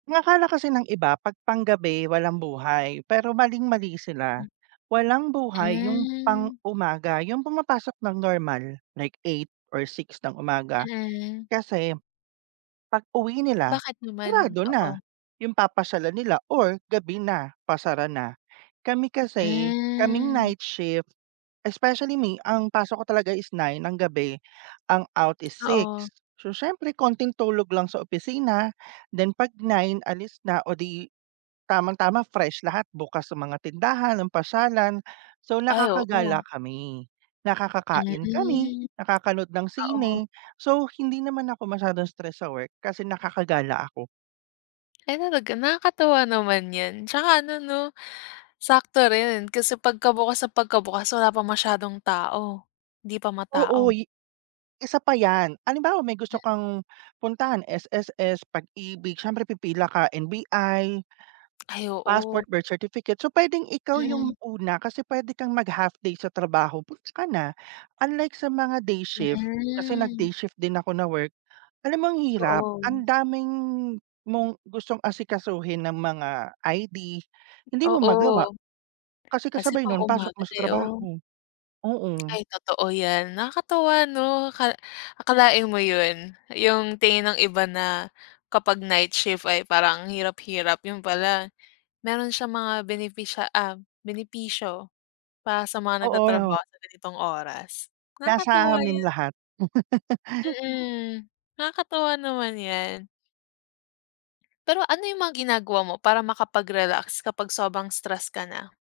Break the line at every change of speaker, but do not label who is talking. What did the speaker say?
Ang akala kasi ng iba, 'pag panggabi walang buhay pero maling mali sila.
Hmm
Walang buhay yung
Hmm.
pang-umaga, yung pumapasok nang normal like 8 or 6 ng umaga,
Mm.
kasi, pag-uwi nila,
Bakit naman?
sarado na,
Oo.
yung papasyalan nila or gabi na, pasara na. Kami kasi, kaming
Hmm.
night shift, especially me, ang pasok ko talaga is 9 ng gabi ang out is 6.
Oo.
So siyempre, konting tulog lang sa opisina, then 'pag 9 alis na o ‘di tamang tama, fresh lahat bukas ang mga tindahan, ang pasyalan. So
Ay, oo.
nakakagala kami, nakakakain kami,
Mm,
nakakanood ng
oo.
sine, so hindi naman ako masyadong stress sa work kasi nakakagala ako.
Ay talaga, nakakatuwa naman 'yan. Tsaka ano ‘no, sakto rin kasi pagkabukas na pagkabukas, wala pang masyadong tao. ‘Di pa matao.
Oo, i isa pa 'yan. Halimbawa may
Hmm.
gusto kang puntahan, SSS, Pag-IBIG, siyempre pipila ka, NBI
Ay, oo.
passport, birth certificate, so pwedeng ikaw
Hmm.
yung una kasi pwede kang mag-half day sa trabaho, goods ka na. Unlike sa mga day shift, kasi
Hmm.
nag-day shift din ako na work, alam mo ang hirap. Ang
Doon.
daming mong gustong asikasuhin na mga ID, hindi mo
Oo.
magawa, kasi
Kasi
kasabay nun, pasok
pang-umaga
mo sa
kayo.
trabaho, oh.
Ay, totoo 'yan. Nakakatuwa ‘no, aka akalain mo ‘yon, yung tingin ng iba na kapag night shift ay parang ang hirap hirap, yun pala meron siyang mga benepisya um, benepisyo, para sa mga
Oo,
nagtatrabaho
‘no.
sa ganitong oras.
Nasa
Nakakatuwa
amin
'yan.
lahat.
Mm, nakakatuwa naman 'yan. Pero ano yung mga ginagawa mo para makapag-relax kapag sobrang stress ka na?